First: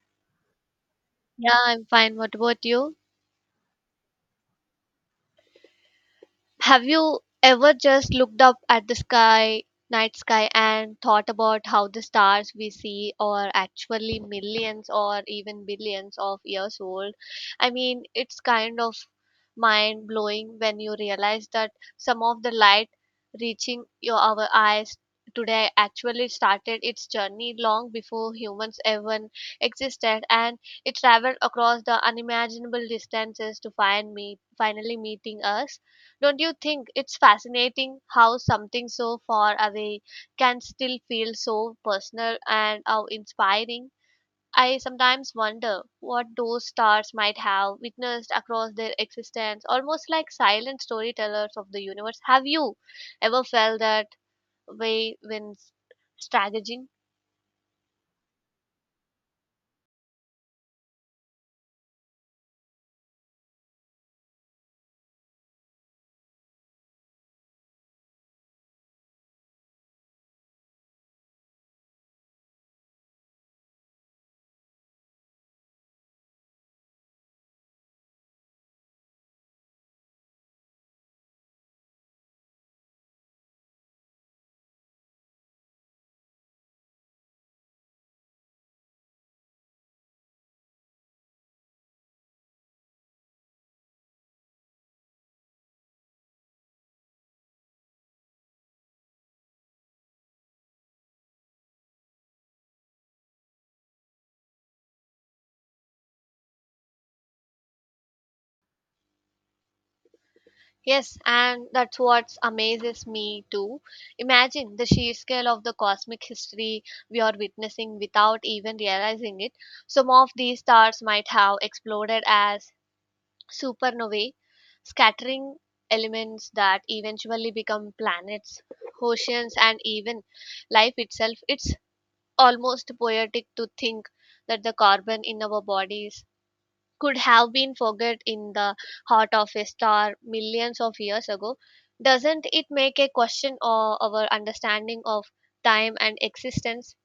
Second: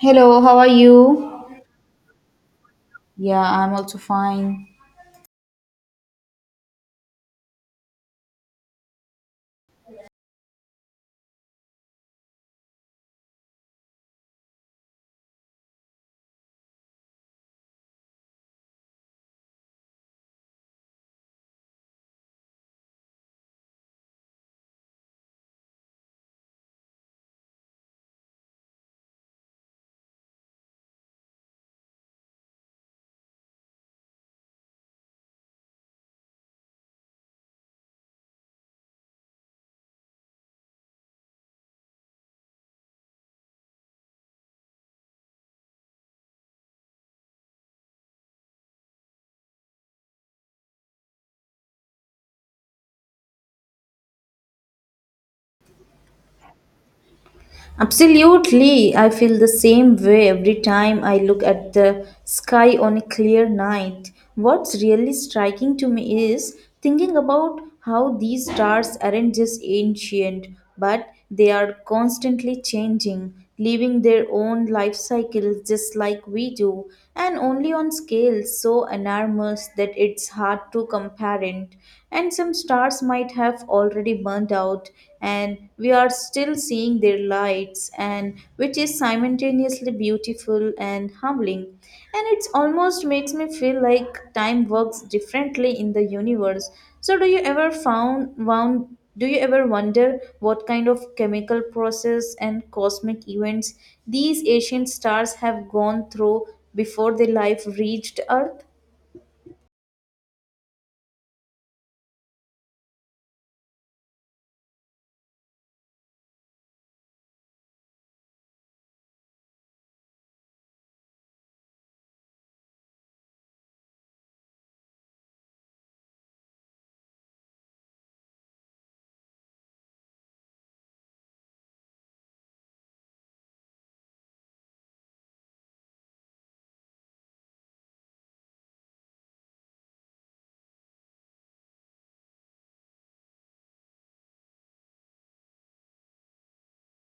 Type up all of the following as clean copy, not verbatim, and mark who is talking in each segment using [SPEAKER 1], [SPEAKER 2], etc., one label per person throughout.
[SPEAKER 1] Hello, how are you?
[SPEAKER 2] Yeah, I'm fine. What about you?
[SPEAKER 1] Yeah, I'm also fine.
[SPEAKER 2] Have you ever just looked up at the sky, night sky, and thought about how the stars we see are actually millions or even billions of years old? I mean, it's kind of mind blowing when you realize that some of the light reaching your our eyes today actually started its journey long before humans even existed, and it traveled across the unimaginable distances to find me finally meeting us. Don't you think it's fascinating how something so far away can still feel so personal and how inspiring? I sometimes wonder what those stars might have witnessed across their existence, almost like silent storytellers of the universe. Have you ever felt that way when strategizing?
[SPEAKER 1] Absolutely. I feel the same way every time I look at the sky on a clear night. What's really striking to me is thinking about how these stars aren't just ancient, but they are constantly changing. Living their own life cycles just like we do, and only on scales so enormous that it's hard to compare it. And some stars might have already burned out, and we are still seeing their lights, and which is simultaneously beautiful and humbling. And it almost makes me feel like time works differently in the universe. So, do you ever found wound do you ever wonder what kind of chemical process and cosmic events these ancient stars have gone through before their life reached Earth?
[SPEAKER 2] Yes, and that's what amazes me too. Imagine the sheer scale of the cosmic history we are witnessing without even realizing it. Some of these stars might have exploded as supernovae, scattering elements that eventually become planets, oceans, and even life itself. It's almost poetic to think that the carbon in our bodies could have been forgot in the heart of a star millions of years ago. Doesn't it make a question of our understanding of time and existence?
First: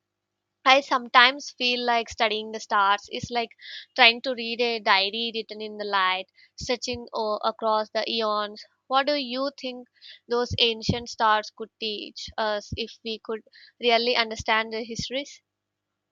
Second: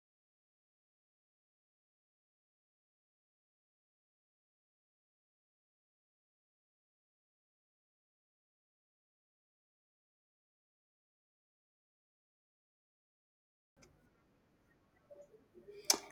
[SPEAKER 2] I sometimes feel like studying the stars is like trying to read a diary written in the light stretching across the eons. What do you think those ancient stars could teach us if we could really understand their histories?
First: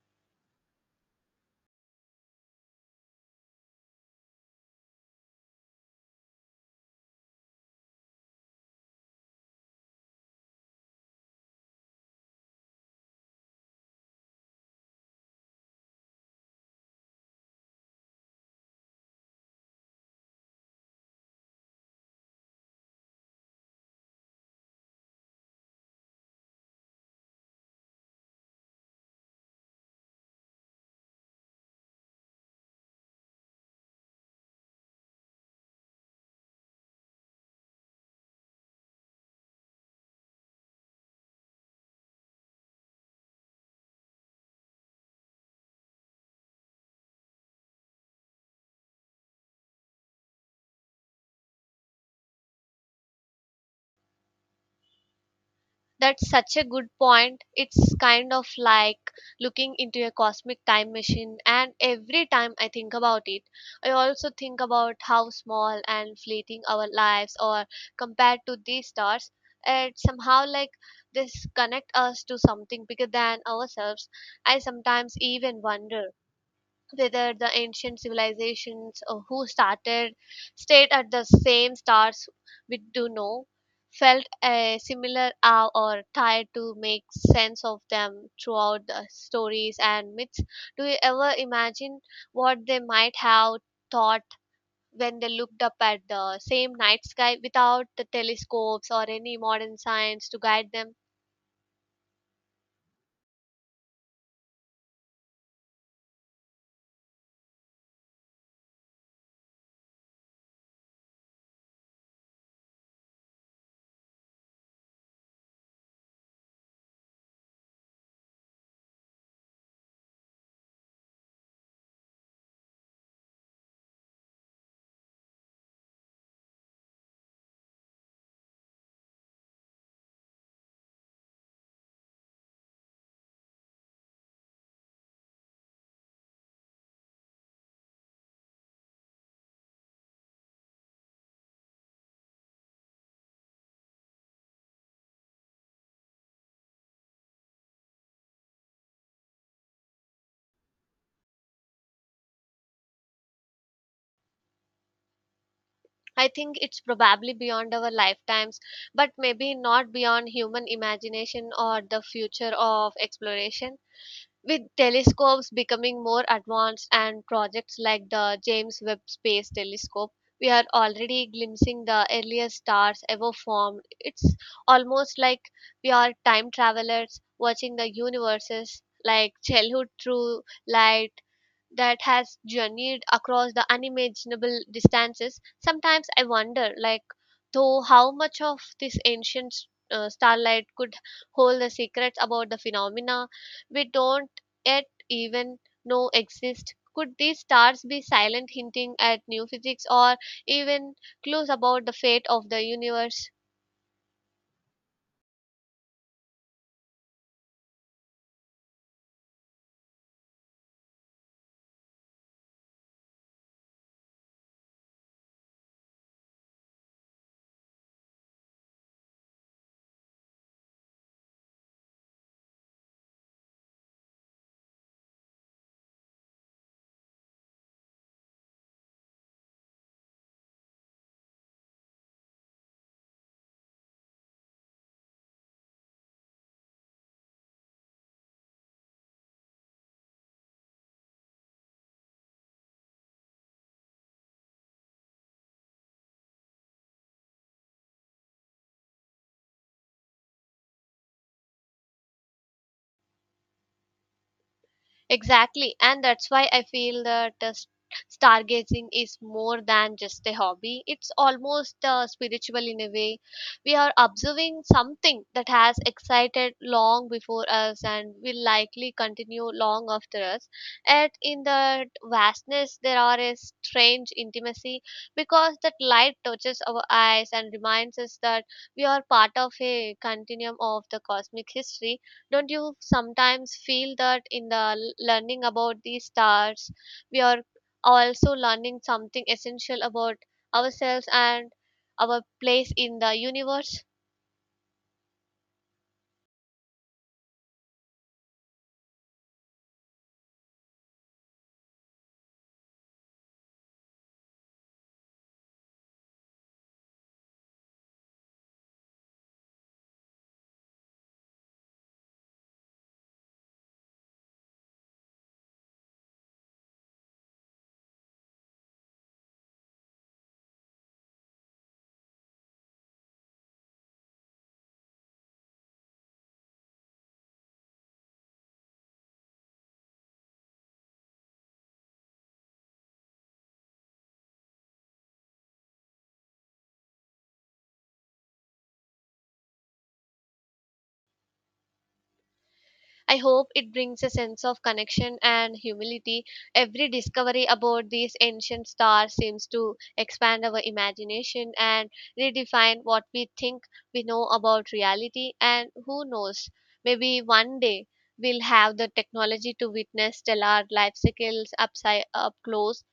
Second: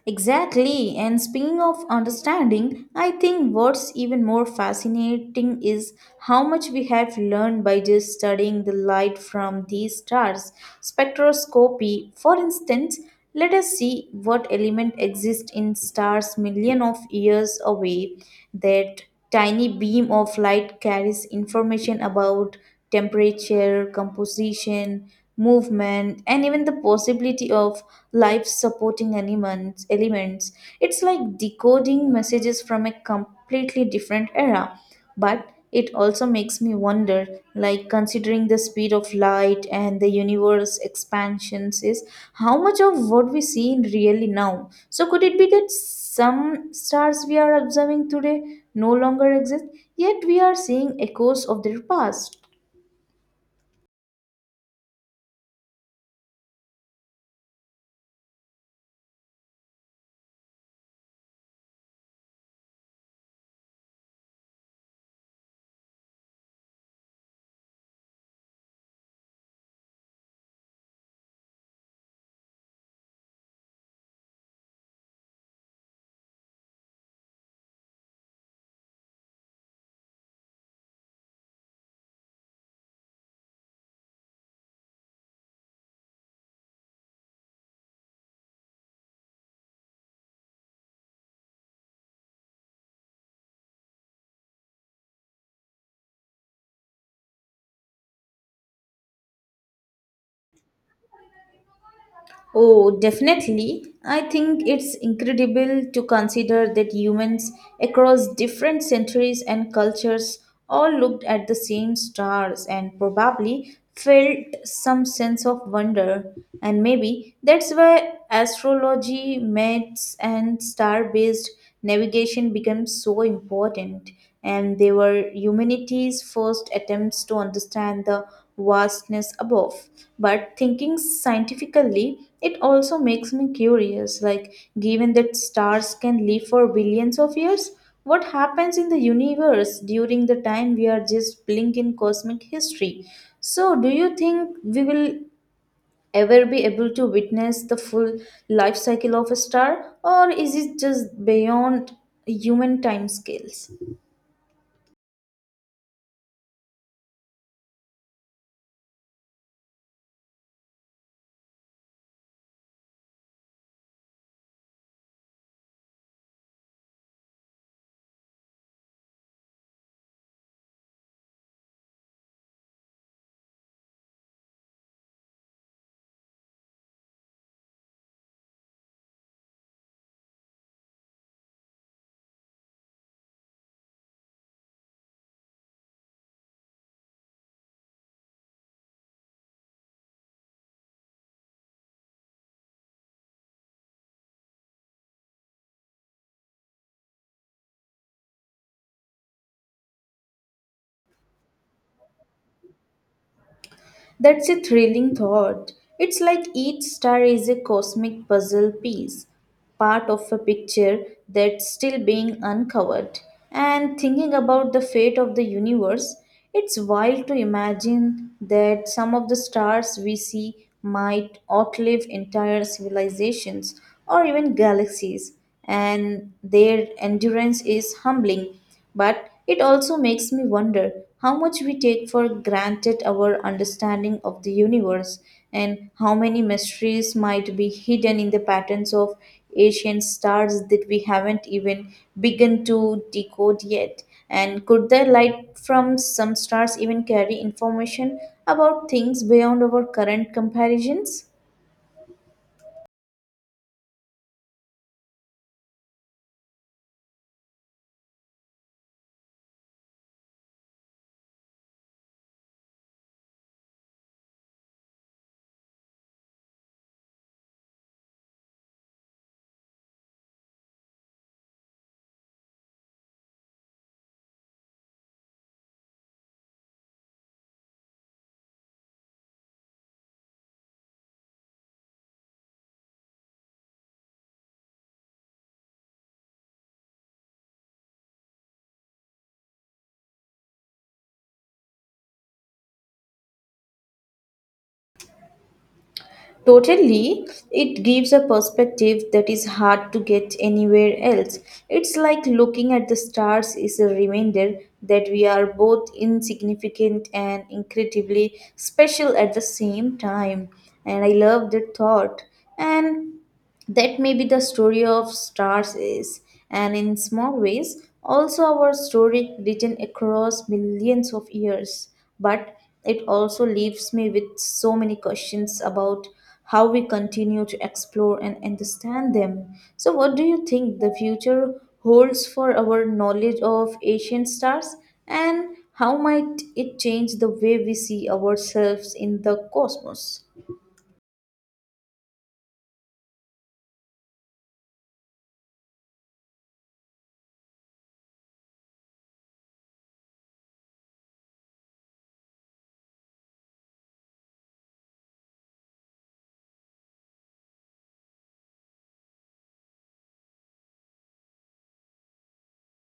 [SPEAKER 1] Exactly. And speaking of understanding, I think what's even more fascinating is how much we have learned by just studying the light from these stars. Spectroscopy, for instance, let us see what element exists in stars million of years away that tiny beam of light carries information about temperature, composition, movement, and even the possibility of life supporting elements. It's like decoding messages from a completely different era. But it also makes me wonder like, considering the speed of light and the universe expansions, is how much of what we see in really now? So, could it be that some stars we are observing today no longer exist, yet we are seeing echoes of their past?
[SPEAKER 2] That's such a good point. It's kind of like looking into a cosmic time machine, and every time I think about it, I also think about how small and fleeting our lives are compared to these stars. It somehow like this connect us to something bigger than ourselves. I sometimes even wonder whether the ancient civilizations or who started stayed at the same stars we do know felt a similar awe or tried to make sense of them throughout the stories and myths. Do you ever imagine what they might have thought when they looked up at the same night sky without the telescopes or any modern science to guide them?
[SPEAKER 1] Oh, definitely. I think it's incredible to consider that humans across different centuries and cultures all looked at the same stars and probably felt some sense of wonder. And maybe that's why astrology, maths, and star based navigation became so important, and they were humanity's first attempts to understand the vastness above. But thinking scientifically, it also makes me curious like, given that stars can live for billions of years, what happens in the universe during the time we are just blink in cosmic history? So, do you think we will ever be able to witness the full life cycle of a star, or is it just beyond human time scales?
[SPEAKER 2] I think it's probably beyond our lifetimes, but maybe not beyond human imagination or the future of exploration. With telescopes becoming more advanced and projects like the James Webb Space Telescope, we are already glimpsing the earliest stars ever formed. It's almost like we are time travelers watching the universes like childhood through light that has journeyed across the unimaginable distances. Sometimes I wonder, like, though, how much of this ancient starlight could hold the secrets about the phenomena we don't yet even know exist. Could these stars be silent hinting at new physics or even clues about the fate of the universe?
[SPEAKER 1] That's a thrilling thought. It's like each star is a cosmic puzzle piece, part of a picture that's still being uncovered. And thinking about the fate of the universe, it's wild to imagine that some of the stars we see might outlive entire civilizations or even galaxies, and their endurance is humbling. But it also makes me wonder how much we take for granted our understanding of the universe, and how many mysteries might be hidden in the patterns of ancient stars that we haven't even begun to decode yet. And could the light from some stars even carry information about things beyond our current comparisons?
[SPEAKER 2] Exactly, and that's why I feel that stargazing is more than just a hobby. It's almost spiritual in a way. We are observing something that has excited long before us and will likely continue long after us. Yet, in the vastness, there are a strange intimacy because that light touches our eyes and reminds us that we are part of a continuum of the cosmic history. Don't you sometimes feel that in the learning about these stars, we are also learning something essential about ourselves and our place in the universe?
[SPEAKER 1] Totally, it gives a perspective that is hard to get anywhere else. It's like looking at the stars is a reminder that we are both insignificant and incredibly special at the same time. And I love that thought. And that may be the story of stars is, and in small ways also our story, written across millions of years, but it also leaves me with so many questions about how we continue to explore and understand them. So what do you think the future holds for our knowledge of ancient stars, and how might it change the way we see ourselves in the cosmos?
[SPEAKER 2] I hope it brings a sense of connection and humility. Every discovery about these ancient stars seems to expand our imagination and redefine what we think we know about reality. And who knows, maybe one day we'll have the technology to witness stellar life cycles upside, up close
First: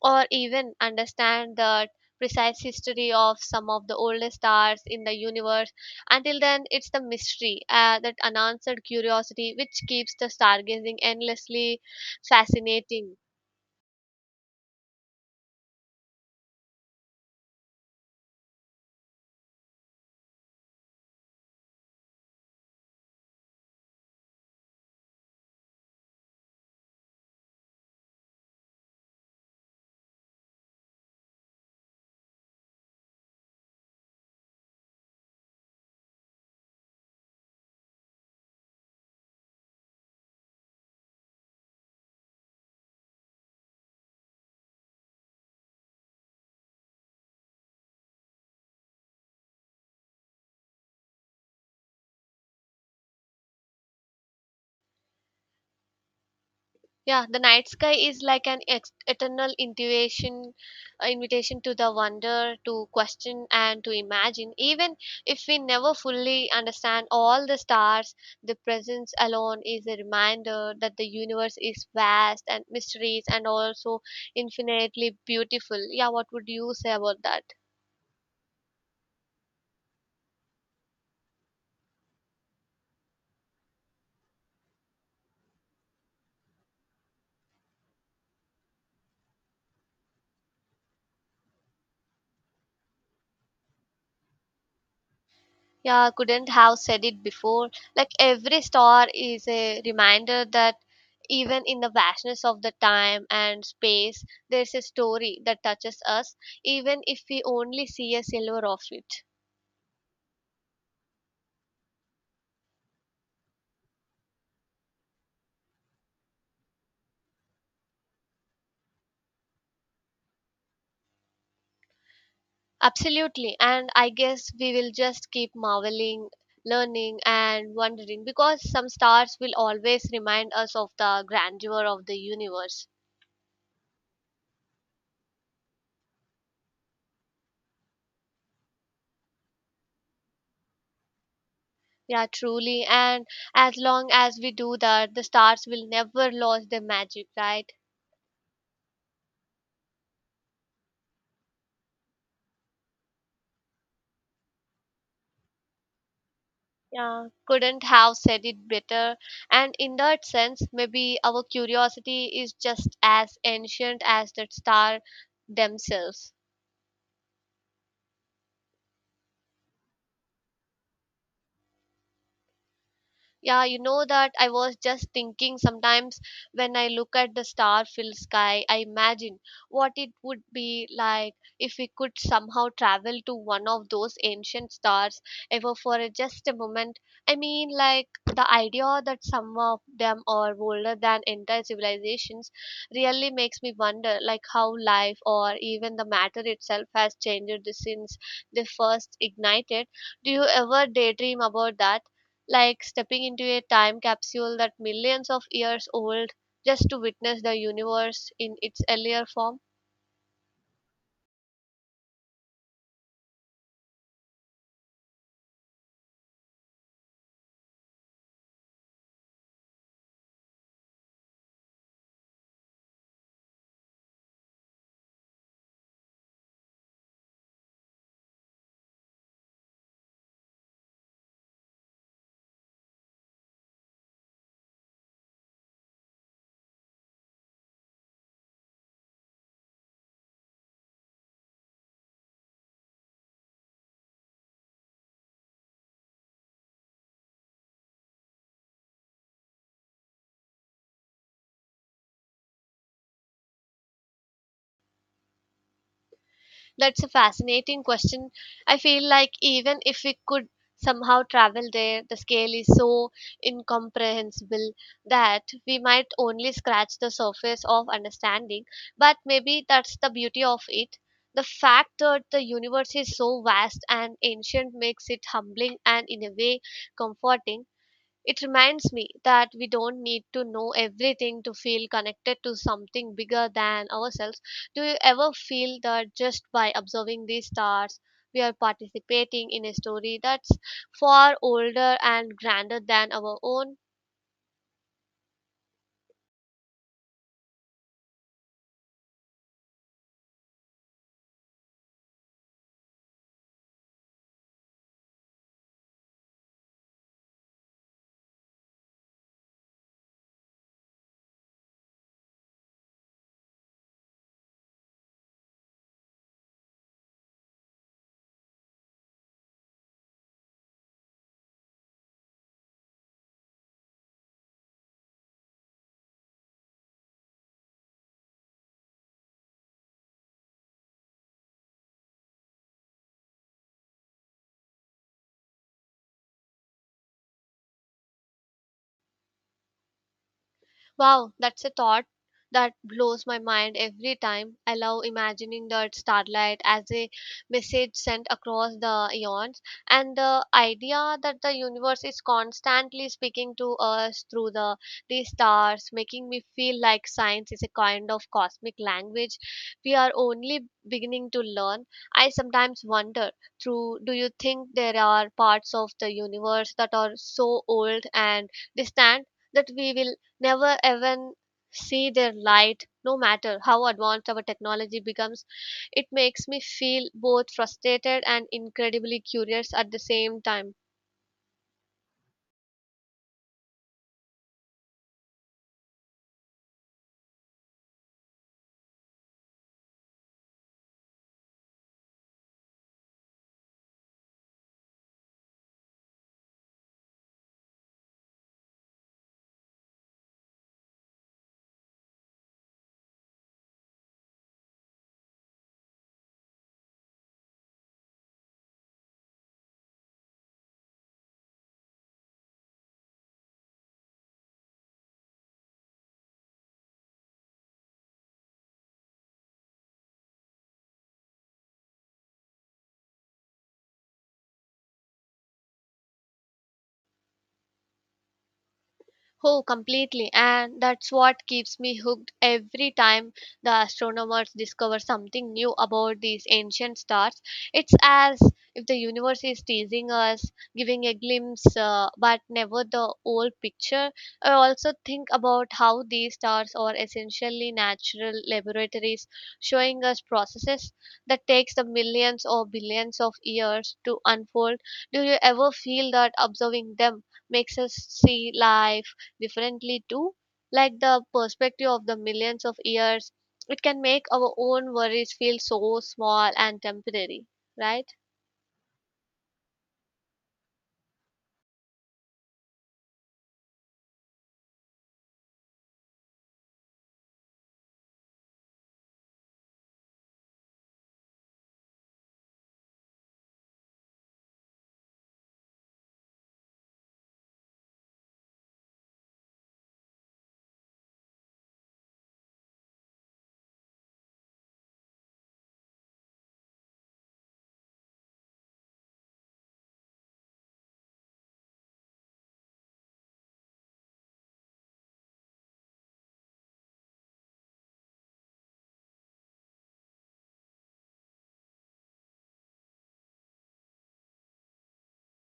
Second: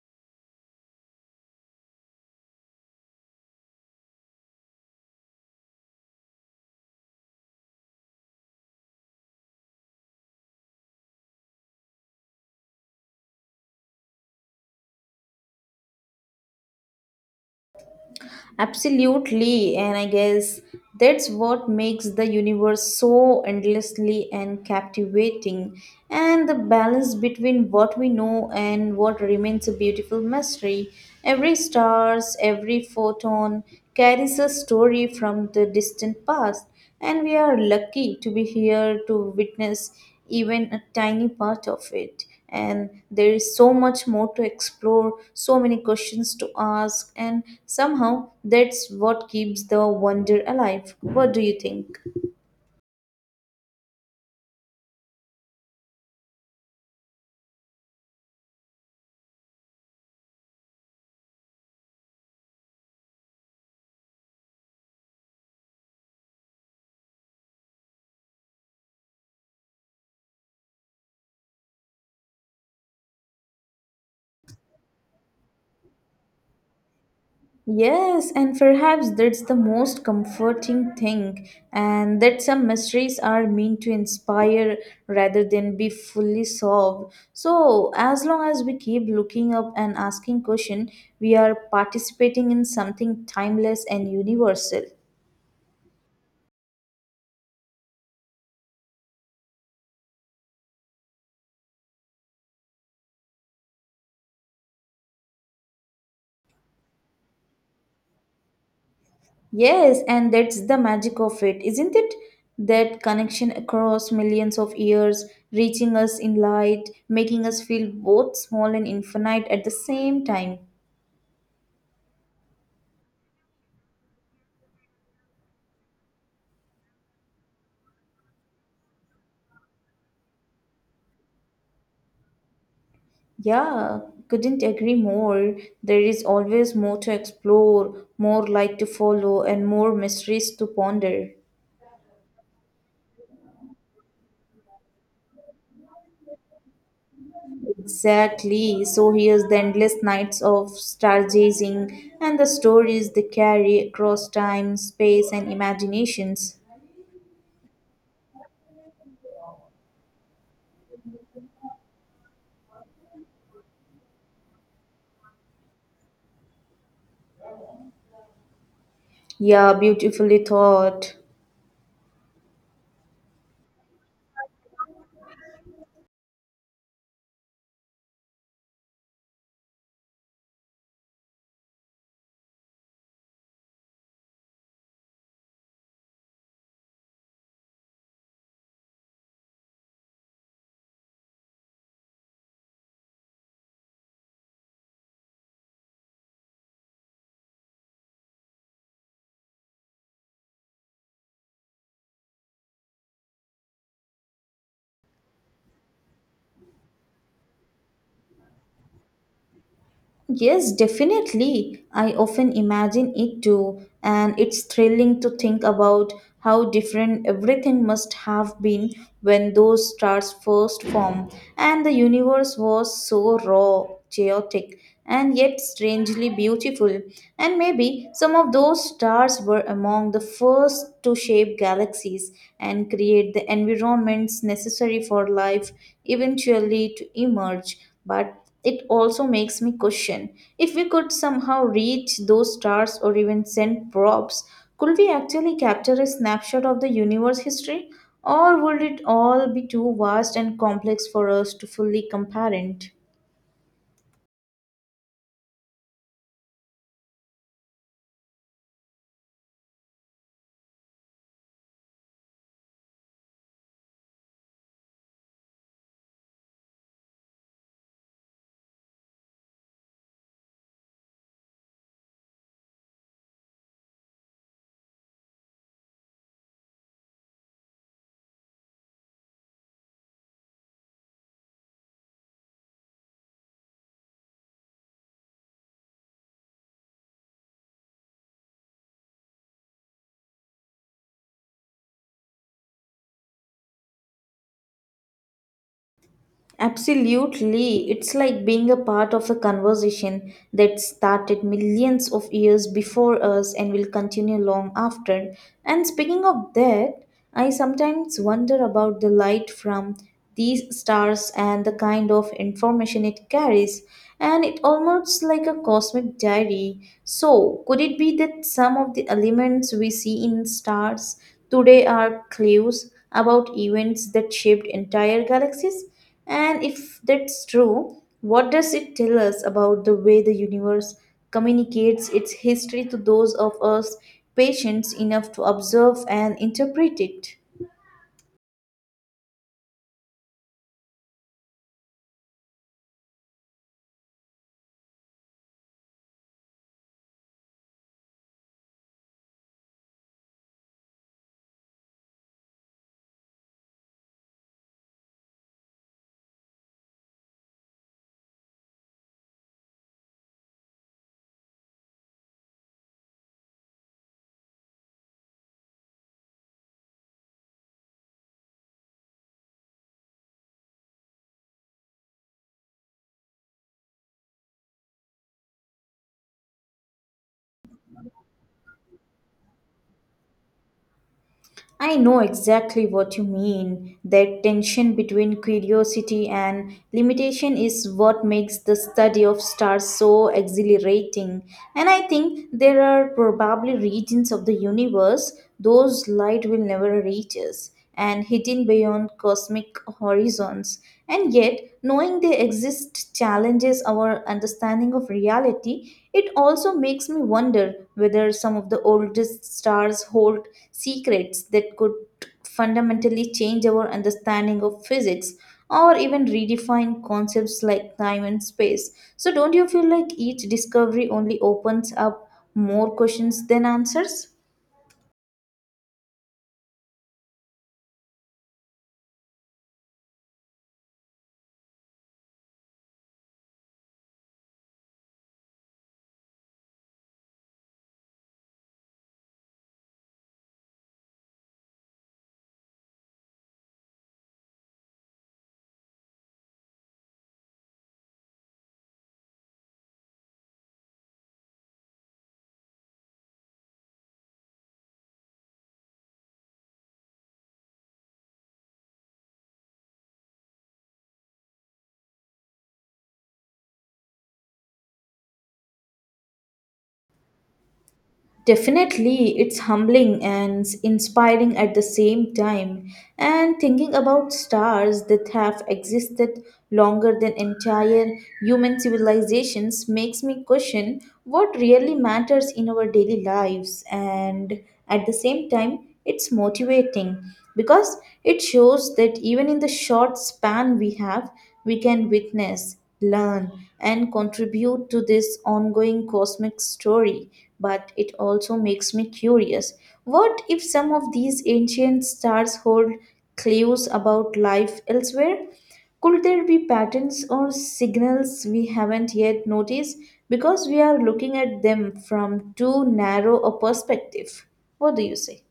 [SPEAKER 2] or even understand the precise history of some of the oldest stars in the universe. Until then, it's the mystery, that unanswered curiosity, which keeps the stargazing endlessly fascinating.
[SPEAKER 1] Absolutely, and I guess that's what makes the universe so endlessly and captivating, and the balance between what we know and what remains a beautiful mystery. Every stars, every photon carries a story from the distant past, and we are lucky to be here to witness even a tiny part of it. And there is so much more to explore, so many questions to ask, and somehow that's what keeps the wonder alive. What do you think?
[SPEAKER 2] Yeah, the night sky is like an eternal intuition, invitation to the wonder, to question, and to imagine. Even if we never fully understand all the stars, the presence alone is a reminder that the universe is vast and mysterious and also infinitely beautiful. Yeah, what would you say about that?
[SPEAKER 1] Yes, and perhaps that's the most comforting thing, and that some mysteries are meant to inspire rather than be fully solved. So, as long as we keep looking up and asking questions, we are participating in something timeless and universal.
[SPEAKER 2] Yeah, I couldn't have said it before. Like every star is a reminder that even in the vastness of the time and space, there's a story that touches us, even if we only see a silver of it.
[SPEAKER 1] Yes, and that's the magic of it, isn't it? That connection across millions of years, reaching us in light, making us feel both small and infinite at the same time.
[SPEAKER 2] Absolutely. And I guess we will just keep marveling, learning, and wondering because some stars will always remind us of the grandeur of the universe.
[SPEAKER 1] Yeah, couldn't agree more. There is always more to explore, more light to follow, and more mysteries to ponder.
[SPEAKER 2] Yeah, truly. And as long as we do that, the stars will never lose their magic, right?
[SPEAKER 1] Exactly. So here's the endless nights of stargazing and the stories they carry across time, space, and imaginations.
[SPEAKER 2] Yeah, couldn't have said it better. And in that sense, maybe our curiosity is just as ancient as the star themselves.
[SPEAKER 1] Yeah, beautifully thought.
[SPEAKER 2] Yeah, you know that I was just thinking, sometimes when I look at the star filled sky, I imagine what it would be like if we could somehow travel to one of those ancient stars ever for just a moment. I mean, like, the idea that some of them are older than entire civilizations really makes me wonder, like, how life or even the matter itself has changed since they first ignited. Do you ever daydream about that, like stepping into a time capsule that millions of years old, just to witness the universe in its earlier form?
[SPEAKER 1] Yes, definitely. I often imagine it too, and it's thrilling to think about how different everything must have been when those stars first formed. And the universe was so raw, chaotic, and yet strangely beautiful. And maybe some of those stars were among the first to shape galaxies and create the environments necessary for life eventually to emerge. But it also makes me question, if we could somehow reach those stars or even send probes, could we actually capture a snapshot of the universe history? Or would it all be too vast and complex for us to fully comprehend?
[SPEAKER 2] That's a fascinating question. I feel like even if we could somehow travel there, the scale is so incomprehensible that we might only scratch the surface of understanding. But maybe that's the beauty of it. The fact that the universe is so vast and ancient makes it humbling and, in a way, comforting. It reminds me that we don't need to know everything to feel connected to something bigger than ourselves. Do you ever feel that just by observing these stars, we are participating in a story that's far older and grander than our own?
[SPEAKER 1] Absolutely. It's like being a part of a conversation that started millions of years before us and will continue long after. And speaking of that, I sometimes wonder about the light from these stars and the kind of information it carries. And it almost like a cosmic diary. So, could it be that some of the elements we see in stars today are clues about events that shaped entire galaxies? And if that's true, what does it tell us about the way the universe communicates its history to those of us patient enough to observe and interpret it?
[SPEAKER 2] Wow, that's a thought that blows my mind every time. I love imagining the starlight as a message sent across the eons, and the idea that the universe is constantly speaking to us through these stars, making me feel like science is a kind of cosmic language we are only beginning to learn. I sometimes wonder, through, do you think there are parts of the universe that are so old and distant that we will never even see their light, no matter how advanced our technology becomes? It makes me feel both frustrated and incredibly curious at the same time.
[SPEAKER 1] I know exactly what you mean. That tension between curiosity and limitation is what makes the study of stars so exhilarating. And I think there are probably regions of the universe those light will never reach us and hidden beyond cosmic horizons. And yet, knowing they exist challenges our understanding of reality. It also makes me wonder whether some of the oldest stars hold secrets that could fundamentally change our understanding of physics or even redefine concepts like time and space. So, don't you feel like each discovery only opens up more questions than answers?
[SPEAKER 2] Oh, completely. And that's what keeps me hooked every time the astronomers discover something new about these ancient stars. It's as if the universe is teasing us, giving a glimpse, but never the whole picture. I also think about how these stars are essentially natural laboratories, showing us processes that takes the millions or billions of years to unfold. Do you ever feel that observing them makes us see life differently too, like the perspective of the millions of years, it can make our own worries feel so small and temporary, right?
[SPEAKER 1] Definitely, it's humbling and inspiring at the same time. And thinking about stars that have existed longer than entire human civilizations makes me question what really matters in our daily lives. And at the same time, it's motivating because it shows that even in the short span we have, we can witness learn, and contribute to this ongoing cosmic story. But it also makes me curious, what if some of these ancient stars hold clues about life elsewhere? Could there be patterns or signals we haven't yet noticed because we are looking at them from too narrow a perspective? What do you say?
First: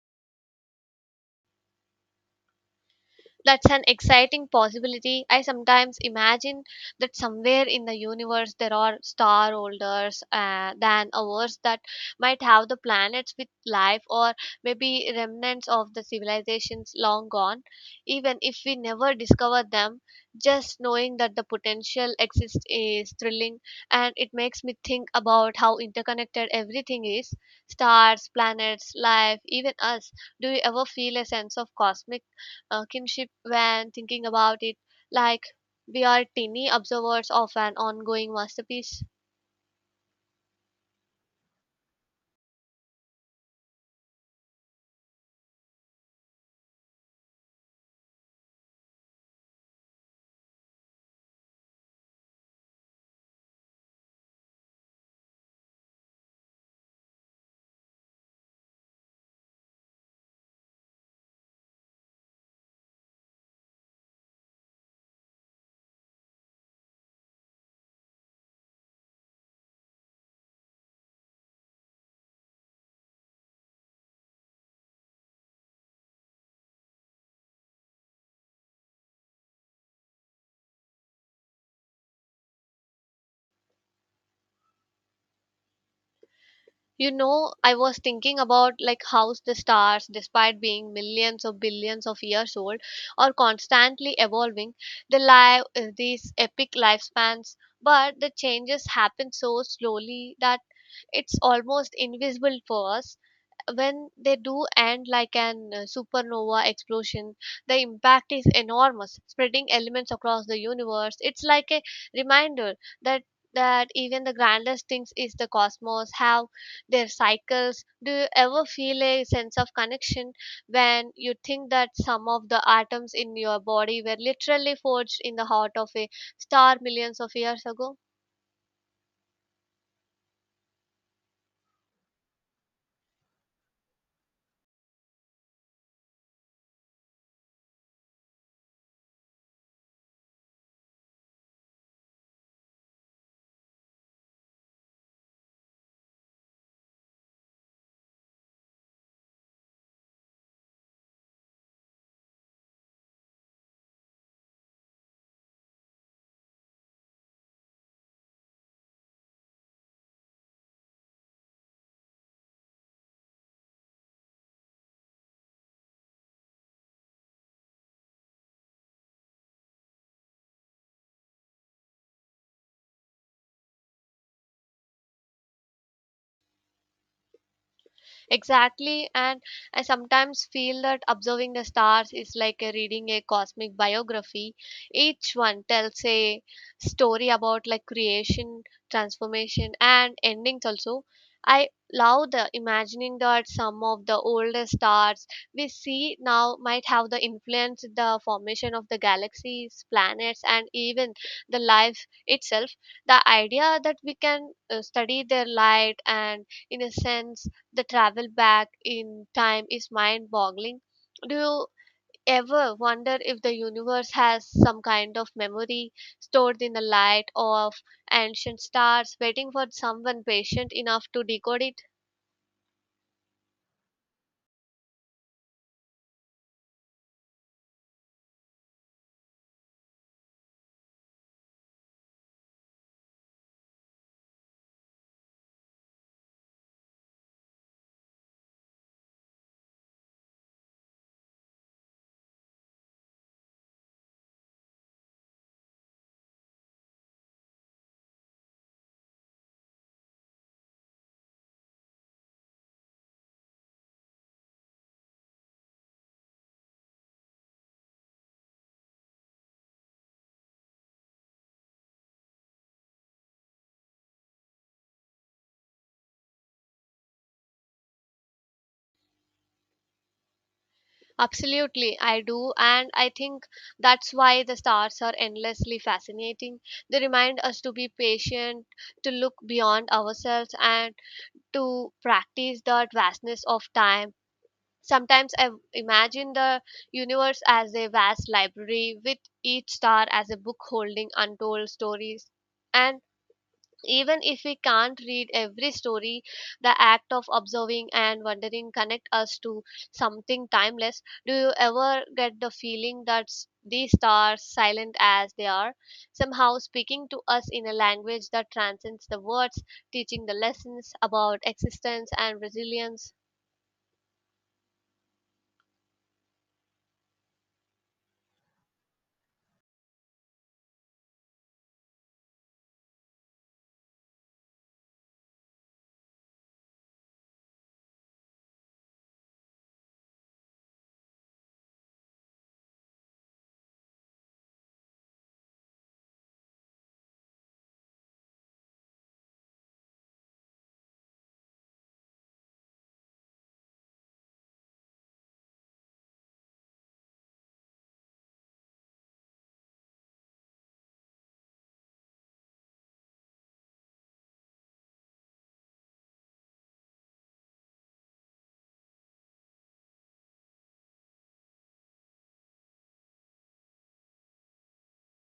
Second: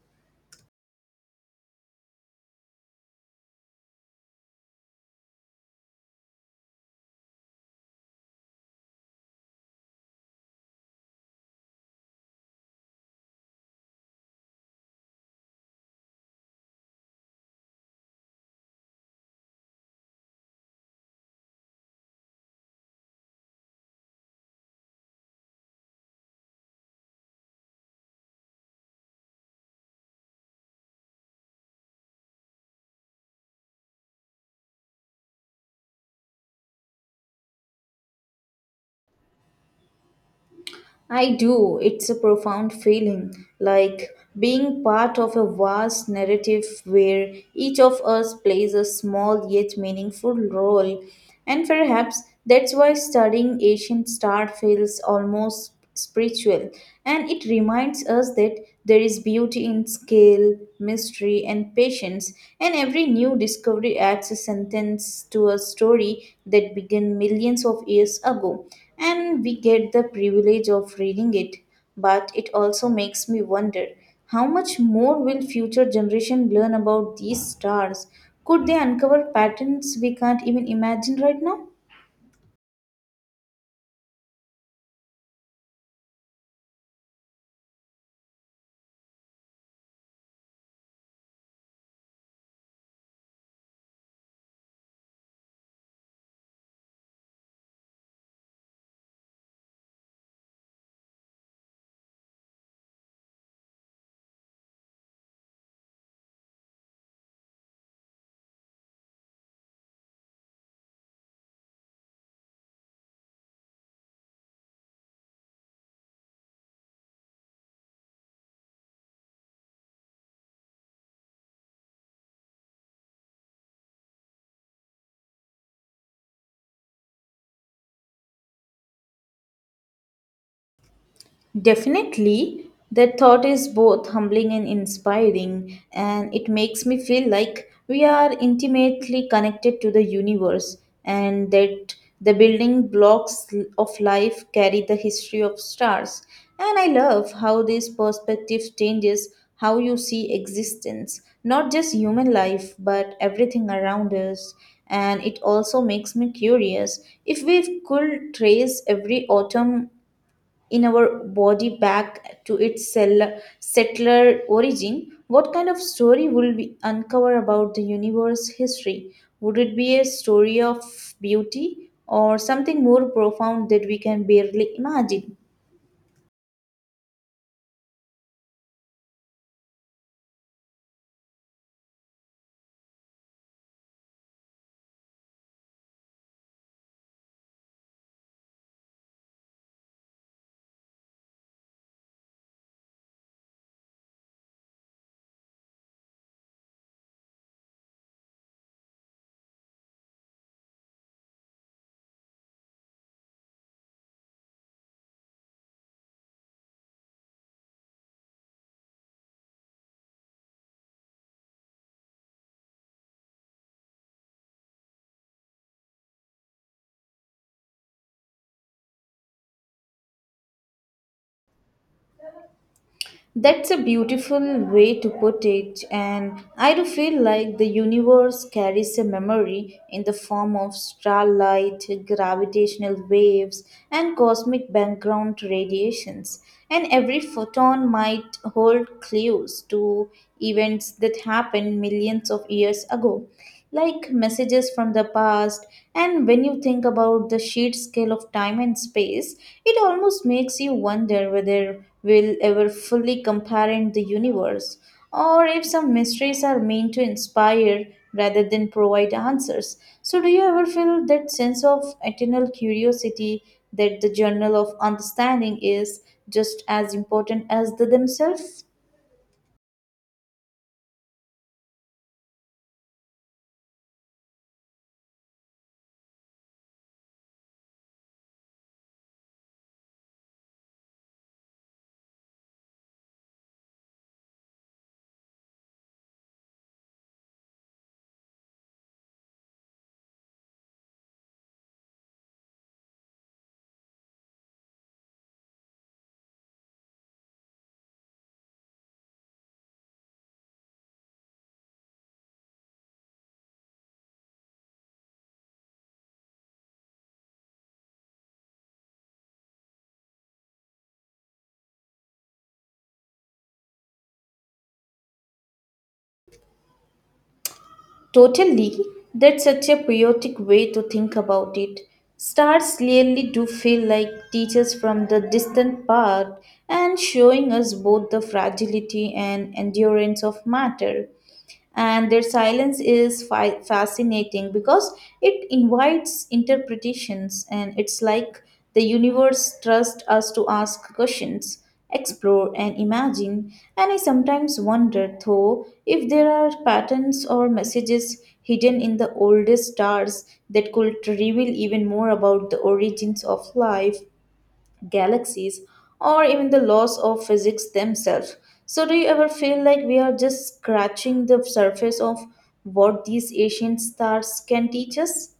[SPEAKER 2] That's an exciting possibility. I sometimes imagine that somewhere in the universe there are star holders than ours that might have the planets with life or maybe remnants of the civilizations long gone. Even if we never discover them, just knowing that the potential exists is thrilling, and it makes me think about how interconnected everything is: stars, planets, life, even us. Do you ever feel a sense of cosmic kinship when thinking about it, like we are tiny observers of an ongoing masterpiece?
[SPEAKER 1] I do. It's a profound feeling, like being part of a vast narrative where each of us plays a small yet meaningful role. And perhaps that's why studying ancient star feels almost spiritual. And it reminds us that there is beauty in scale, mystery, and patience. And every new discovery adds a sentence to a story that began millions of years ago, and we get the privilege of reading it. But it also makes me wonder, how much more will future generation learn about these stars? Could they uncover patterns we can't even imagine right now?
[SPEAKER 2] You know, I was thinking about, like, how the stars, despite being millions or billions of years old, are constantly evolving. They live these epic lifespans, but the changes happen so slowly that it's almost invisible for us. When they do end, like an supernova explosion, the impact is enormous, spreading elements across the universe. It's like a reminder that even the grandest things is the cosmos have their cycles. Do you ever feel a sense of connection when you think that some of the atoms in your body were literally forged in the heart of a star millions of years ago?
[SPEAKER 1] Definitely, that thought is both humbling and inspiring, and it makes me feel like we are intimately connected to the universe and that the building blocks of life carry the history of stars. And I love how this perspective changes how you see existence, not just human life, but everything around us. And it also makes me curious, if we could trace every autumn in our body back to its settler origin, what kind of story will we uncover about the universe history? Would it be a story of beauty or something more profound that we can barely imagine?
[SPEAKER 2] Exactly, and I sometimes feel that observing the stars is like a reading a cosmic biography. Each one tells a story about, like, creation, transformation, and endings also. I love the imagining that some of the oldest stars we see now might have the influenced the formation of the galaxies, planets, and even the life itself. The idea that we can study their light and, in a sense, the travel back in time is mind boggling. Do you ever wonder if the universe has some kind of memory stored in the light of ancient stars, waiting for someone patient enough to decode it?
[SPEAKER 1] That's a beautiful way to put it, and I do feel like the universe carries a memory in the form of starlight, gravitational waves, and cosmic background radiations. And every photon might hold clues to events that happened millions of years ago, like messages from the past. And when you think about the sheer scale of time and space, it almost makes you wonder whether we'll ever fully comprehend the universe, or if some mysteries are meant to inspire rather than provide answers. So, do you ever feel that sense of eternal curiosity, that the journal of understanding is just as important as the themselves?
[SPEAKER 2] Absolutely, I do, and I think that's why the stars are endlessly fascinating. They remind us to be patient, to look beyond ourselves, and to practice that vastness of time. Sometimes I imagine the universe as a vast library with each star as a book holding untold stories. And even if we can't read every story, the act of observing and wondering connect us to something timeless. Do you ever get the feeling that these stars, silent as they are, somehow speaking to us in a language that transcends the words, teaching the lessons about existence and resilience?
[SPEAKER 1] Totally, that's such a poetic way to think about it. Stars really do feel like teachers from the distant past, and showing us both the fragility and endurance of matter, and their silence is fascinating because it invites interpretations, and it's like the universe trusts us to ask questions, explore, and imagine. And I sometimes wonder though, if there are patterns or messages hidden in the oldest stars that could reveal even more about the origins of life, galaxies, or even the laws of physics themselves. So, do you ever feel like we are just scratching the surface of what these ancient stars can teach us?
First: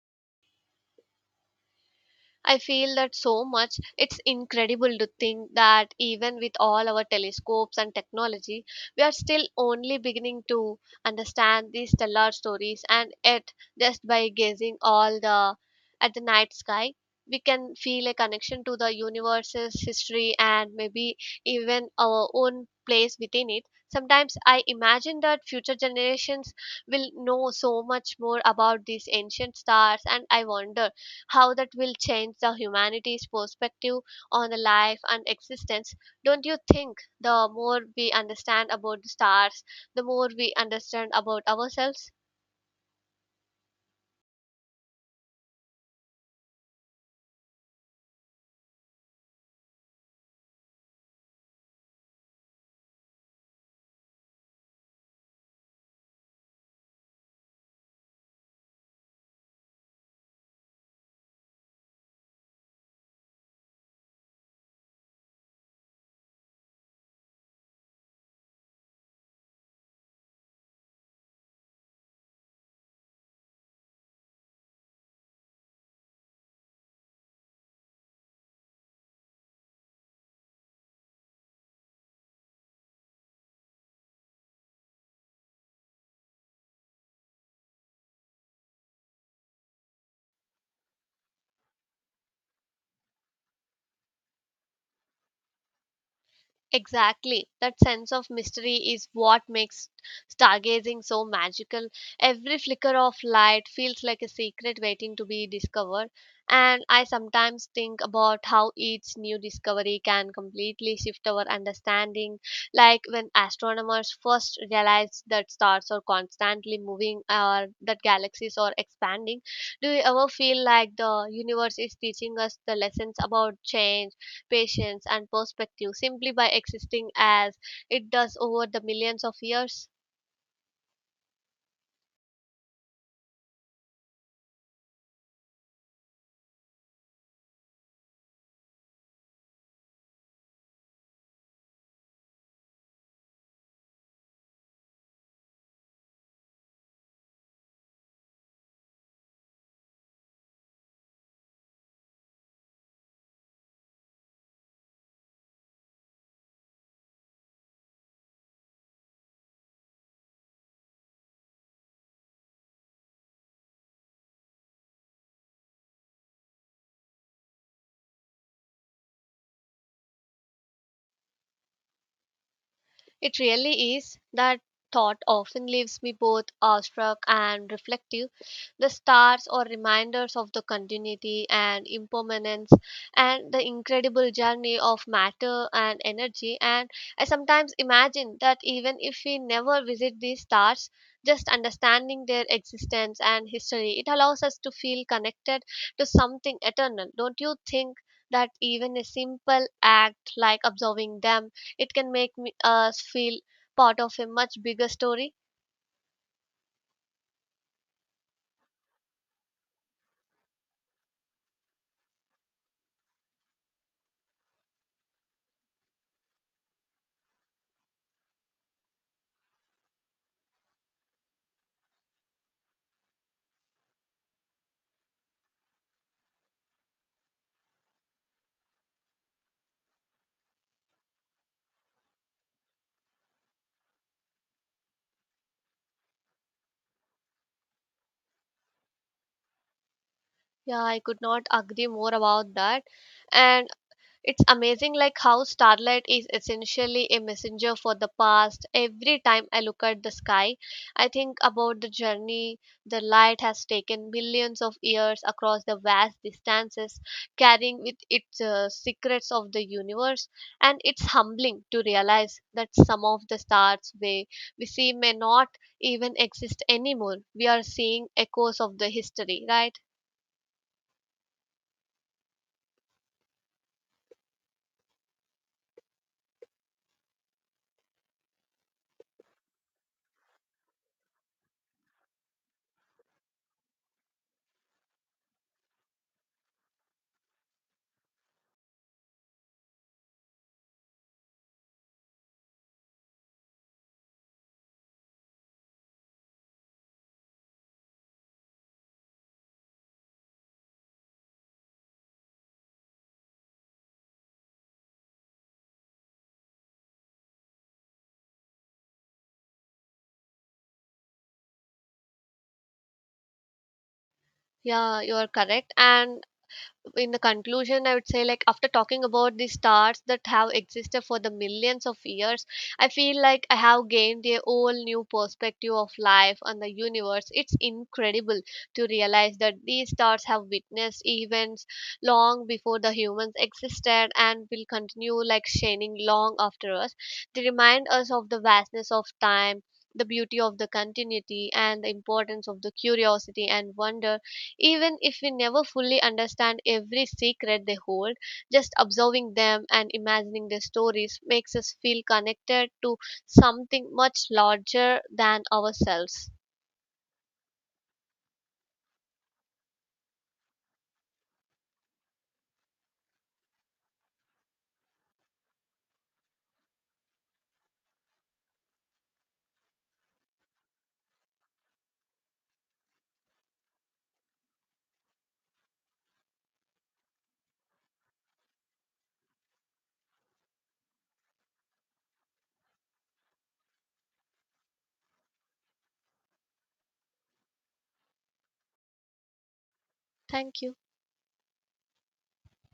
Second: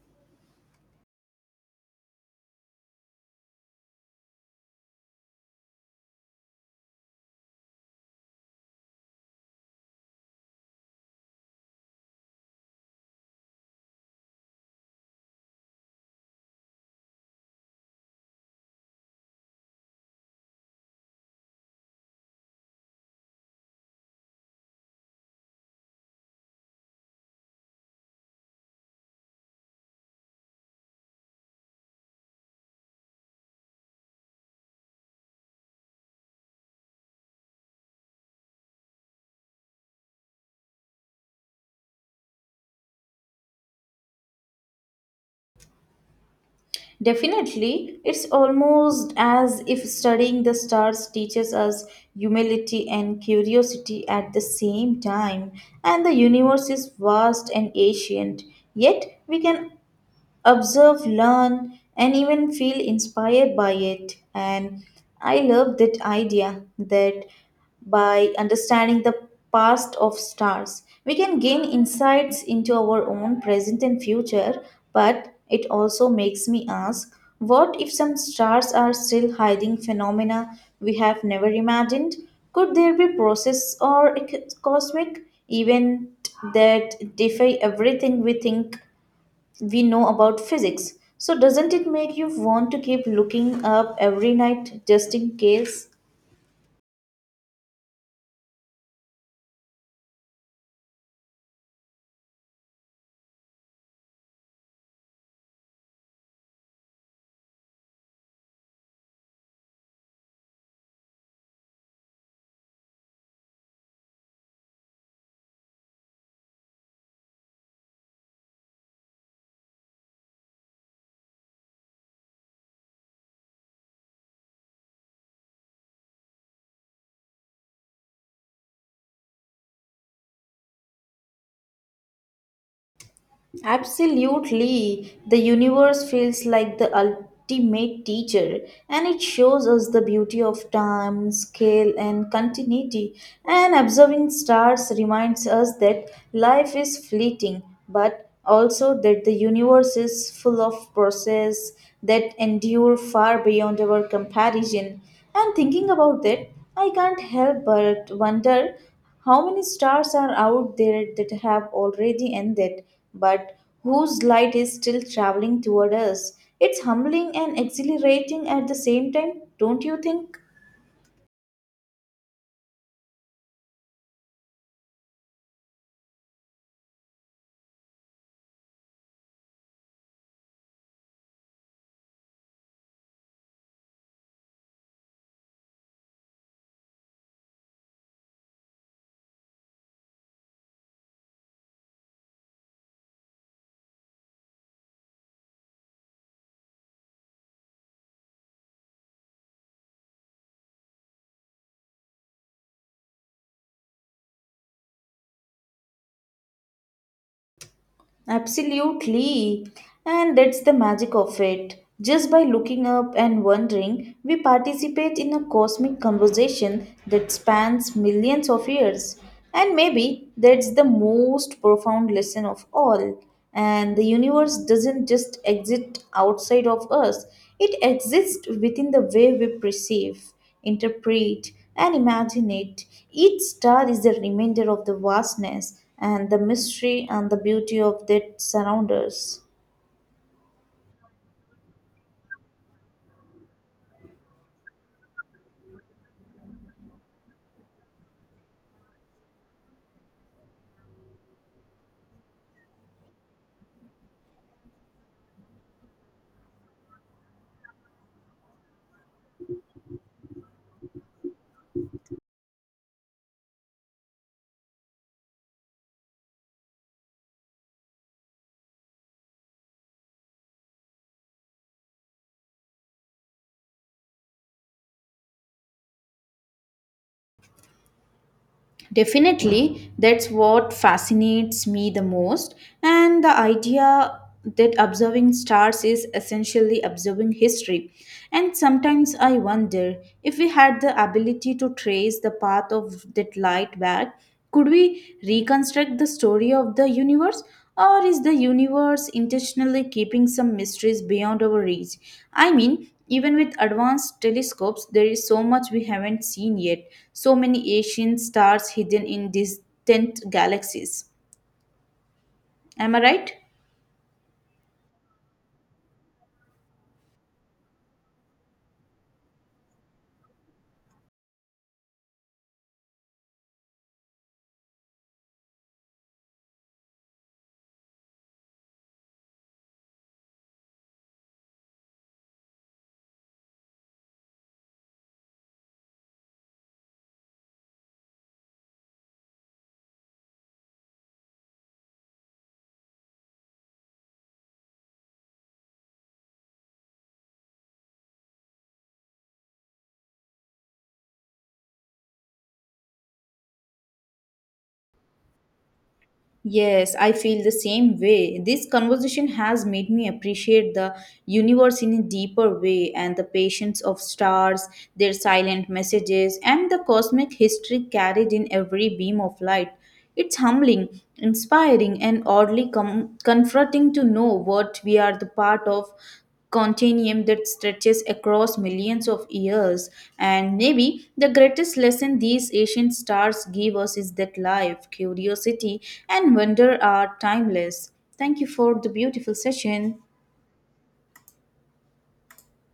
[SPEAKER 2] I feel that so much. It's incredible to think that even with all our telescopes and technology, we are still only beginning to understand these stellar stories, and yet, just by gazing all the at the night sky, we can feel a connection to the universe's history and maybe even our own place within it. Sometimes I imagine that future generations will know so much more about these ancient stars, and I wonder how that will change the humanity's perspective on the life and existence. Don't you think the more we understand about the stars, the more we understand about ourselves?
[SPEAKER 1] Definitely, it's almost as if studying the stars teaches us humility and curiosity at the same time. And the universe is vast and ancient, yet we can observe, learn, and even feel inspired by it. And I love that idea, that by understanding the past of stars, we can gain insights into our own present and future. But it also makes me ask, what if some stars are still hiding phenomena we have never imagined? Could there be process or a cosmic event that defy everything we think we know about physics? So, doesn't it make you want to keep looking up every night just in case?
[SPEAKER 2] Exactly. That sense of mystery is what makes stargazing so magical. Every flicker of light feels like a secret waiting to be discovered. And I sometimes think about how each new discovery can completely shift our understanding. Like when astronomers first realized that stars are constantly moving or that galaxies are expanding. Do you ever feel like the universe is teaching us the lessons about change, patience, and perspective simply by existing as it does over the millions of years?
[SPEAKER 1] Absolutely. The universe feels like the ultimate teacher, and it shows us the beauty of time, scale, and continuity. And observing stars reminds us that life is fleeting, but also that the universe is full of process that endure far beyond our comparison. And thinking about that, I can't help but wonder how many stars are out there that have already ended, but whose light is still traveling toward us? It's humbling and exhilarating at the same time, don't you think?
[SPEAKER 2] It really is. That thought often leaves me both awestruck and reflective. The stars are reminders of the continuity and impermanence and the incredible journey of matter and energy. And I sometimes imagine that even if we never visit these stars, just understanding their existence and history, it allows us to feel connected to something eternal. Don't you think that even a simple act like observing them, it can make us feel part of a much bigger story?
[SPEAKER 1] Absolutely. And that's the magic of it. Just by looking up and wondering, we participate in a cosmic conversation that spans millions of years. And maybe that's the most profound lesson of all. And the universe doesn't just exist outside of us, it exists within the way we perceive, interpret, and imagine it. Each star is a reminder of the vastness and the mystery and the beauty of that surround us.
[SPEAKER 2] Yeah, I could not agree more about that. And it's amazing like how starlight is essentially a messenger for the past. Every time I look at the sky, I think about the journey the light has taken millions of years across the vast distances, carrying with it secrets of the universe, and it's humbling to realize that some of the stars we see may not even exist anymore. We are seeing echoes of the history, right?
[SPEAKER 1] Definitely, that's what fascinates me the most. And the idea that observing stars is essentially observing history. And sometimes I wonder, if we had the ability to trace the path of that light back, could we reconstruct the story of the universe? Or is the universe intentionally keeping some mysteries beyond our reach? I mean, even with advanced telescopes, there is so much we haven't seen yet. So many ancient stars hidden in distant galaxies. Am I right?
[SPEAKER 2] Yeah, you are correct. And in the conclusion, I would say, like, after talking about the stars that have existed for the millions of years, I feel like I have gained a whole new perspective of life and the universe. It's incredible to realize that these stars have witnessed events long before the humans existed and will continue, like, shining long after us. They remind us of the vastness of time, the beauty of the continuity, and the importance of the curiosity and wonder. Even if we never fully understand every secret they hold, just observing them and imagining their stories makes us feel connected to something much larger than ourselves.
[SPEAKER 1] Yes, I feel the same way. This conversation has made me appreciate the universe in a deeper way, and the patience of stars, their silent messages, and the cosmic history carried in every beam of light. It's humbling, inspiring, and oddly comforting to know what we are the part of continuum that stretches across millions of years. And maybe the greatest lesson these ancient stars give us is that life, curiosity, and wonder are timeless. Thank you for the beautiful session.
[SPEAKER 2] Thank you.